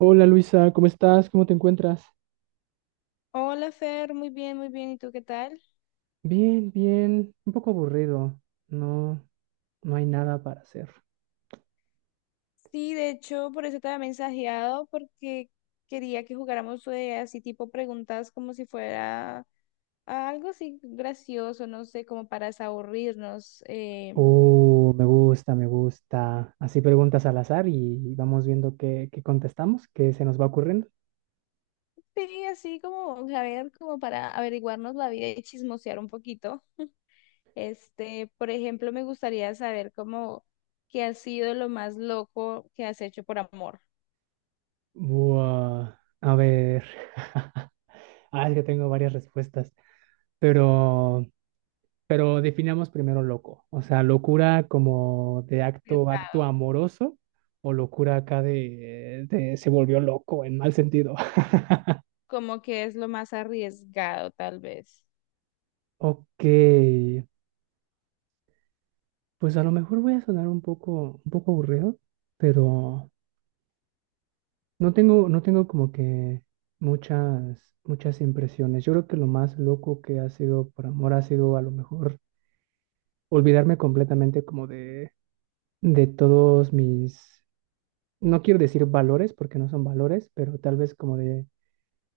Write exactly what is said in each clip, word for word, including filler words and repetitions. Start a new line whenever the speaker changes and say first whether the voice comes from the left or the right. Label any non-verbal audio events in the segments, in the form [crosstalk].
right: Hola Luisa, ¿cómo estás? ¿Cómo te encuentras?
left: Hola Fer, muy bien, muy bien. ¿Y tú qué tal?
right: Bien, bien, un poco aburrido. No, no hay nada para hacer.
left: Sí, de hecho, por eso te había mensajeado, porque quería que jugáramos, eh, así tipo preguntas como si fuera algo así gracioso, no sé, como para desaburrirnos. Eh,
right: Oh, me gusta, me gusta. Así preguntas al azar y vamos viendo qué, qué contestamos, qué se nos va ocurriendo.
left: sí, así como, a ver, como para averiguarnos la vida y chismosear un poquito. Este, por ejemplo, me gustaría saber cómo, qué ha sido lo más loco que has hecho por amor.
right: Buah, a ver. [laughs] Ah, es que tengo varias respuestas. Pero, pero definamos primero loco. O sea, locura como de acto, acto
left: Arriesgado.
right: amoroso o locura acá de, de se volvió loco en mal sentido. [laughs]
left: Como que es lo más arriesgado, tal vez.
right: Ok, pues a lo mejor voy a sonar un poco, un poco aburrido, pero no tengo, no tengo como que muchas, muchas impresiones. Yo creo que lo más loco que ha sido por amor ha sido a lo mejor olvidarme completamente como de, de todos mis no quiero decir valores porque no son valores, pero tal vez como de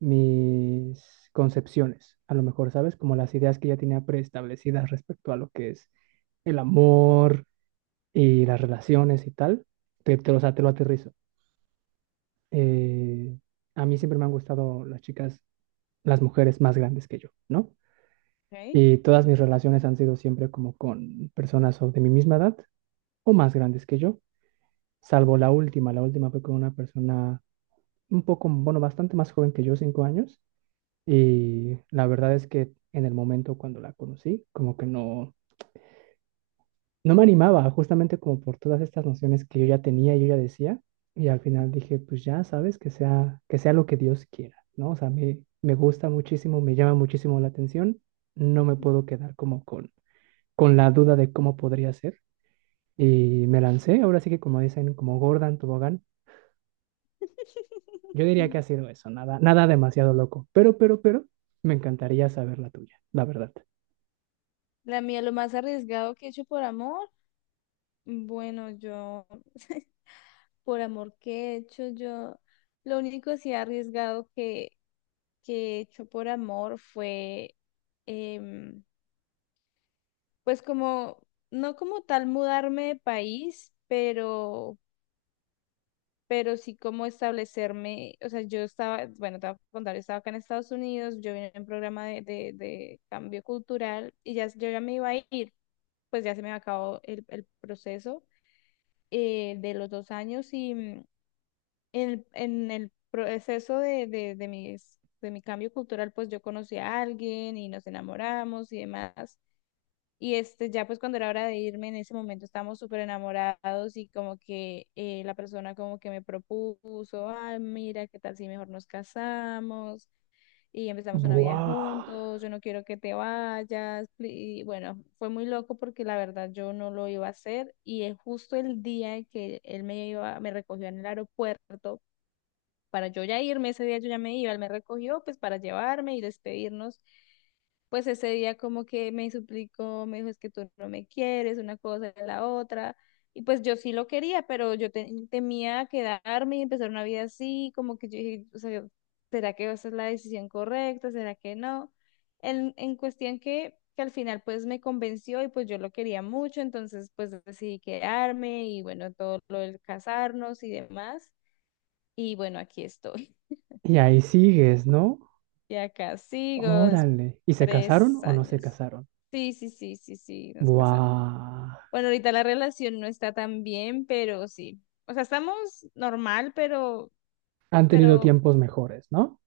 right: mis concepciones, a lo mejor, ¿sabes? Como las ideas que ya tenía preestablecidas respecto a lo que es el amor y las relaciones y tal, te, te, o sea, te lo aterrizo. Eh, a mí siempre me han gustado las chicas, las mujeres más grandes que yo, ¿no?
left: Ok.
right: Y todas mis relaciones han sido siempre como con personas o de mi misma edad o más grandes que yo, salvo la última. La última fue con una persona un poco, bueno, bastante más joven que yo, cinco años, y la verdad es que en el momento cuando la conocí, como que no, no, me animaba, justamente como por todas estas nociones que yo ya tenía y yo ya decía, y al final dije, pues ya sabes, que sea, que sea lo que Dios quiera, ¿no? O sea, me, me gusta muchísimo, me llama muchísimo la atención, no me puedo quedar como con, con la duda de cómo podría ser, y me lancé, ahora sí que como dicen, como Gordon Tobogán. Yo diría que ha
left: [laughs]
right: sido eso, nada, nada demasiado loco. Pero, pero, pero, me encantaría saber la tuya, la verdad.
left: La mía, lo más arriesgado que he hecho por amor. Bueno, yo, [laughs] por amor que he hecho, yo, lo único así arriesgado que, que he hecho por amor fue, em, pues como, no como tal mudarme de país, pero pero sí como establecerme. O sea, yo estaba, bueno, te voy a contar, yo estaba acá en Estados Unidos, yo vine en un programa de, de, de cambio cultural y ya yo ya me iba a ir, pues ya se me acabó el, el proceso, eh, de los dos años y mm, en, en el proceso de, de, de mis- de mi cambio cultural, pues yo conocí a alguien y nos enamoramos y demás. Y este, ya pues cuando era hora de irme, en ese momento estábamos súper enamorados y como que, eh, la persona como que me propuso, ay, mira, ¿qué tal si mejor nos casamos y empezamos una vida
right: Buah.
left: juntos? Yo no quiero que te vayas. Y bueno, fue muy loco porque la verdad yo no lo iba a hacer y, eh, justo el día que él me iba, me recogió en el aeropuerto para yo ya irme. Ese día yo ya me iba, él me recogió pues para llevarme y despedirnos. Pues ese día como que me suplicó, me dijo, es que tú no me quieres, una cosa y la otra. Y pues yo sí lo quería, pero yo te- temía quedarme y empezar una vida así, como que yo dije, o sea, ¿será que esa es la decisión correcta? ¿Será que no? En, en cuestión que, que al final pues me convenció y pues yo lo quería mucho, entonces pues decidí quedarme y bueno, todo lo del casarnos y demás. Y bueno, aquí estoy.
right: Y ahí sigues, ¿no?
left: Y acá sigo, des-
right: Órale. ¿Y se
left: tres
right: casaron o no se
left: años.
right: casaron?
left: Sí, sí, sí, sí, sí, nos casamos.
right: Buah.
left: Bueno, ahorita la relación no está tan bien, pero sí. O sea, estamos normal, pero,
right: Han tenido
left: pero
right: tiempos mejores, ¿no?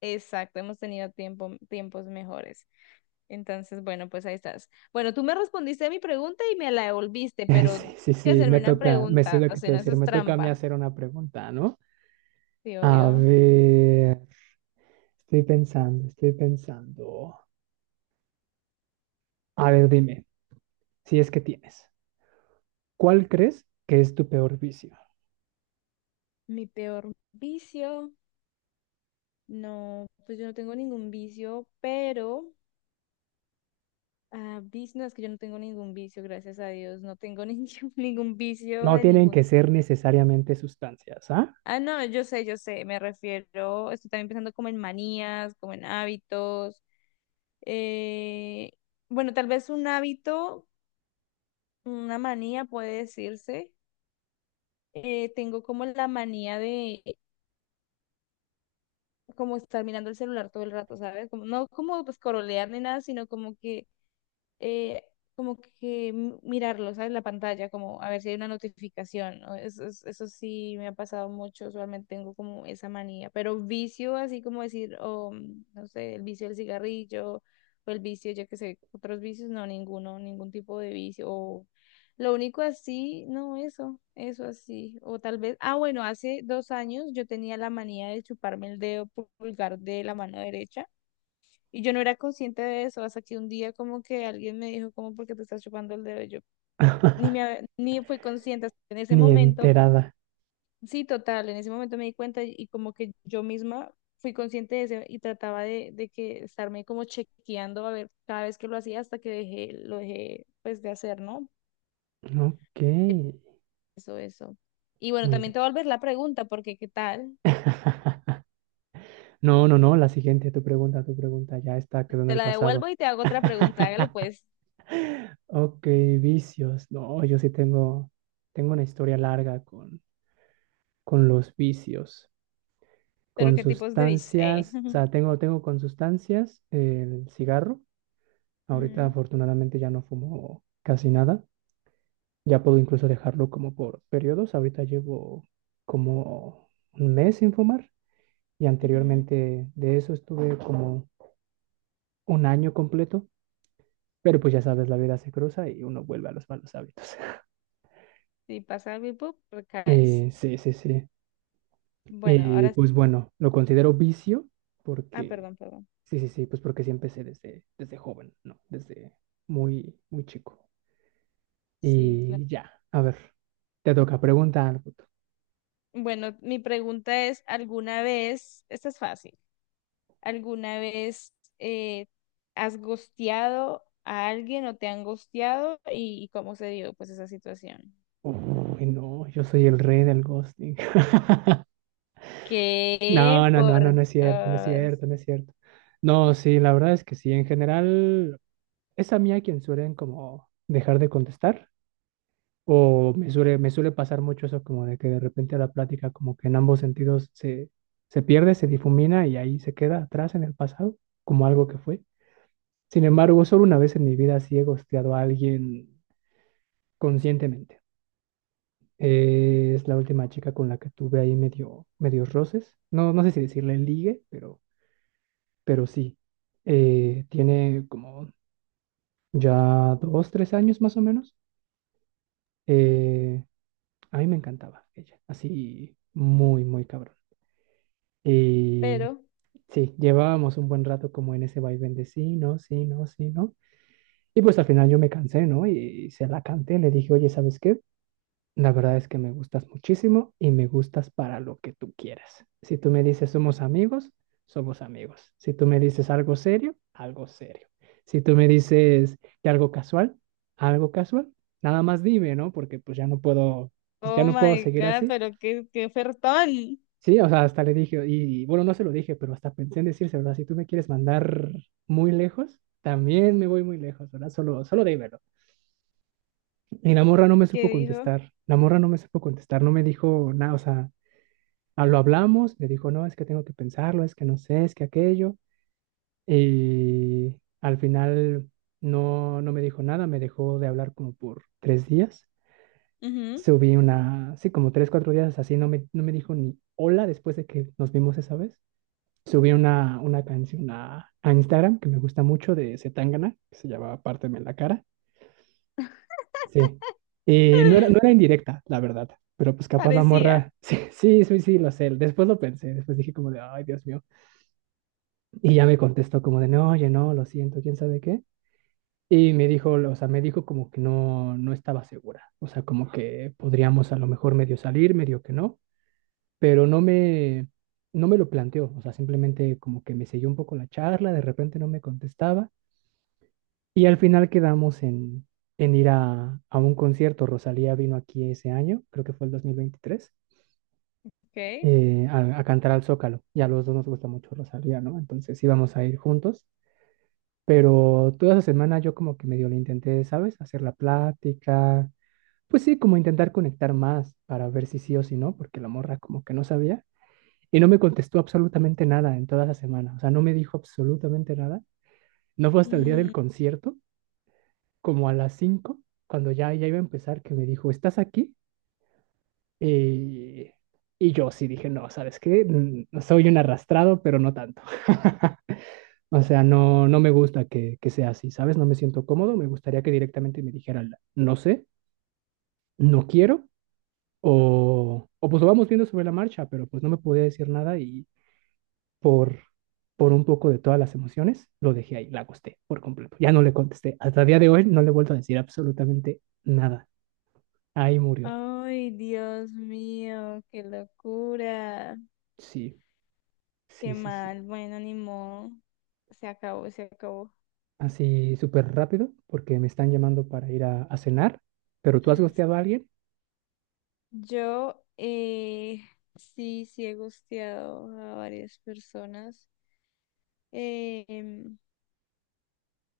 left: exacto, hemos tenido tiempo, tiempos mejores. Entonces, bueno, pues ahí estás. Bueno, tú me respondiste a mi pregunta y me la devolviste,
right: [laughs]
left: pero
right: Sí,
left: tienes
right: sí,
left: que
right: sí,
left: hacerme
right: me
left: una
right: toca, me sé
left: pregunta,
right: lo
left: o
right: que
left: sea,
right: te
left: no, eso
right: decir,
left: es
right: me toca a mí
left: trampa.
right: hacer una pregunta, ¿no?
left: Sí,
right: A
left: obvio.
right: ver, estoy pensando, estoy pensando. A ver, dime, si es que tienes, ¿cuál crees que es tu peor vicio?
left: Mi peor vicio. No, pues yo no tengo ningún vicio, pero... Ah, vic- no, es que yo no tengo ningún vicio, gracias a Dios, no tengo [laughs] ningún, ningún vicio
right: No
left: de
right: tienen
left: ningún.
right: que ser necesariamente sustancias, ¿ah?
left: Ah, no, yo sé, yo sé, me refiero, estoy también pensando como en manías, como en hábitos. Eh, bueno, tal vez un hábito, una manía puede decirse. Eh, tengo como la manía de como estar mirando el celular todo el rato, ¿sabes? Como, no como pues corolear ni nada, sino como que, eh, como que m- mirarlo, ¿sabes? La pantalla, como a ver si hay una notificación, ¿no? Eso, es- eso sí me ha pasado mucho, usualmente tengo como esa manía, pero vicio, así como decir, o mm, no sé, el vicio del cigarrillo o el vicio, yo qué sé, otros vicios, no, ninguno, ningún tipo de vicio. O lo único así, no, eso, eso así. O tal vez, ah, bueno, hace dos años yo tenía la manía de chuparme el dedo pulgar de la mano derecha y yo no era consciente de eso, hasta que un día como que alguien me dijo, como, ¿por qué te estás chupando el dedo? Y Yo ni me,
right: [laughs]
left: hab- ni fui consciente en ese
right: Ni
left: momento.
right: enterada.
left: Sí, total, en ese momento me di cuenta y, y como que yo misma fui consciente de eso y trataba de, de que estarme como chequeando a ver cada vez que lo hacía hasta que dejé, lo dejé pues de hacer, ¿no?
right: Ok,
left: Eso, eso. Y bueno,
right: muy
left: también
right: bien.
left: te voy a volver la pregunta, porque ¿qué tal?
right: [laughs] No, no, no, la siguiente, tu pregunta, tu pregunta, ya está, quedó en
left: Te
right: el
left: la
right: pasado.
left: devuelvo y te hago otra pregunta, hágale
right: [laughs]
left: pues.
right: Ok, vicios. No, yo sí tengo, tengo, una historia larga con, con los vicios.
left: Pero
right: Con
left: ¿qué tipos de bichos? Eh.
right: sustancias, o
left: [laughs]
right: sea, tengo, tengo con sustancias el cigarro. Ahorita
left: Ujú,
right: afortunadamente ya no fumo casi nada. Ya puedo incluso dejarlo como por periodos. Ahorita llevo como un mes sin fumar y
left: ujú.
right: anteriormente de eso estuve como un año completo. Pero pues ya sabes, la vida se cruza y uno vuelve a los malos hábitos. [laughs]
left: Si pasa algo y ¡pup!, recaes.
right: Eh, sí, sí, sí.
left: Bueno,
right: Y
left: ahora. s-
right: pues bueno, lo considero vicio
left: Ah,
right: porque,
left: perdón, perdón.
right: sí, sí, sí, pues porque sí empecé desde, desde joven, ¿no? Desde muy, muy chico.
left: Sí, claro.
right: Y ya, a ver, te toca preguntar algo tú.
left: Bueno, mi pregunta es: ¿alguna vez, esta es fácil, ¿alguna vez eh, has gosteado a alguien o te han gosteado y, y cómo se dio pues esa situación?
right: Uy, no, yo soy el rey del ghosting.
left: ¿Qué?
right: No, no, no, no,
left: Por
right: no es cierto, no es
left: Dios.
right: cierto, no es cierto. No, sí, la verdad es que sí, en general es a mí a quien suelen como dejar de contestar o me suele, me suele pasar mucho eso como de que de repente la plática como que en ambos sentidos se, se pierde, se difumina y ahí se queda atrás en el pasado como algo que fue. Sin embargo, solo una vez en mi vida sí he ghosteado a alguien conscientemente. Eh, es la última chica con la que tuve ahí medio, medios roces. No, no sé si decirle ligue, pero... pero sí, eh, tiene como ya dos, tres años más o menos. Eh, a mí me encantaba ella, así muy, muy cabrón. Y
left: Pero,
right: sí, llevábamos un buen rato como en ese vaivén de sí, no, sí, no, sí, no. Y pues al final yo me cansé, ¿no? Y se la canté, le dije, oye, ¿sabes qué? La verdad es que me gustas muchísimo y me gustas para lo que tú quieras. Si tú me dices somos amigos, somos amigos. Si tú me dices algo serio, algo serio. Si tú me dices que algo casual, algo casual. Nada más dime, ¿no? Porque pues ya no puedo, pues ya
left: oh
right: no puedo
left: my
right: seguir
left: God,
right: así.
left: pero qué, qué ofertón.
right: Sí, o sea, hasta le dije, y y, bueno, no se lo dije, pero hasta pensé en decirse, ¿verdad? Si tú me quieres mandar muy lejos, también me voy muy lejos, ¿verdad? Solo, solo dímelo. Y la morra no me
left: Que
right: supo
left: dijo?
right: contestar, la morra no me supo contestar, no me dijo nada, o sea, ah, lo hablamos, le dijo, no, es que tengo que pensarlo, es que no sé, es que aquello. Y al final no, no, me dijo nada, me dejó de hablar como por tres días.
left: Ujú.
right: Subí una, sí, como tres, cuatro días así, no me, no me dijo ni hola después de que nos vimos esa vez. Subí una, una canción a, a Instagram que me gusta mucho de Zetangana, que se llama Párteme la cara. Sí. Y no era, no era indirecta, la verdad. Pero pues capaz la
left: Parecía.
right: morra, [laughs] sí, sí, sí, sí, lo sé. Después lo pensé, después dije como de, ay, Dios mío. Y ya me contestó como de, no, oye, no, lo siento, quién sabe qué. Y me dijo, o sea, me dijo como que no, no, estaba segura. O sea, como que podríamos a lo mejor medio salir, medio que no, pero no me, no me lo planteó. O sea, simplemente como que me selló un poco la charla, de repente no me contestaba. Y al final quedamos en, en ir a, a un concierto. Rosalía vino aquí ese año, creo que fue el dos mil veintitrés,
left: Ok.
right: eh, a, a cantar al Zócalo. Y a los dos nos gusta mucho Rosalía, ¿no? Entonces íbamos a ir juntos. Pero toda esa semana yo como que medio le intenté, ¿sabes? Hacer la plática. Pues sí, como intentar conectar más para ver si sí o si no, porque la morra como que no sabía. Y no me contestó absolutamente nada en toda esa semana. O sea, no me dijo absolutamente nada. No fue hasta el día del
left: Mm.
right: concierto, como a las cinco cuando ya, ya iba a empezar, que me dijo, ¿estás aquí? Eh, y yo sí dije, no, ¿sabes qué? Mm, Soy un arrastrado, pero no tanto. [laughs] O sea, no, no, me gusta que, que sea así, ¿sabes? No me siento cómodo, me gustaría que directamente me dijeran, no sé, no quiero, o, o pues lo vamos viendo sobre la marcha, pero pues no me podía decir nada y por, por un poco de todas las emociones lo dejé ahí, la acosté por completo. Ya no le contesté, hasta el día de hoy no le he vuelto a decir absolutamente nada. Ahí murió.
left: Ay, Dios mío, qué locura.
right: Sí,
left: Qué
right: sí, sí, sí.
left: mal. Bueno, ni modo. Se acabó, se acabó.
right: Así súper rápido, porque me están llamando para ir a, a, cenar, pero tú has gosteado a alguien.
left: Yo, eh, sí, sí he gusteado a varias personas. Eh, em,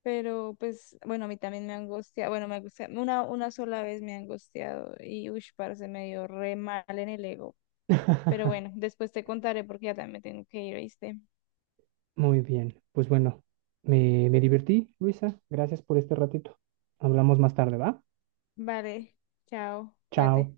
left: pero pues, bueno, a mí también me han gusteado. Bueno, me gusta... Una, una sola vez me han gusteado. Y uy, parce, me dio re mal en el ego. Pero
right: [laughs]
left: bueno, después te contaré porque ya también me tengo que ir, ¿oíste?
right: Muy bien, pues bueno, me, me divertí, Luisa. Gracias por este ratito. Hablamos más tarde, ¿va?
left: Vale, chao, cuídate.
right: Chao.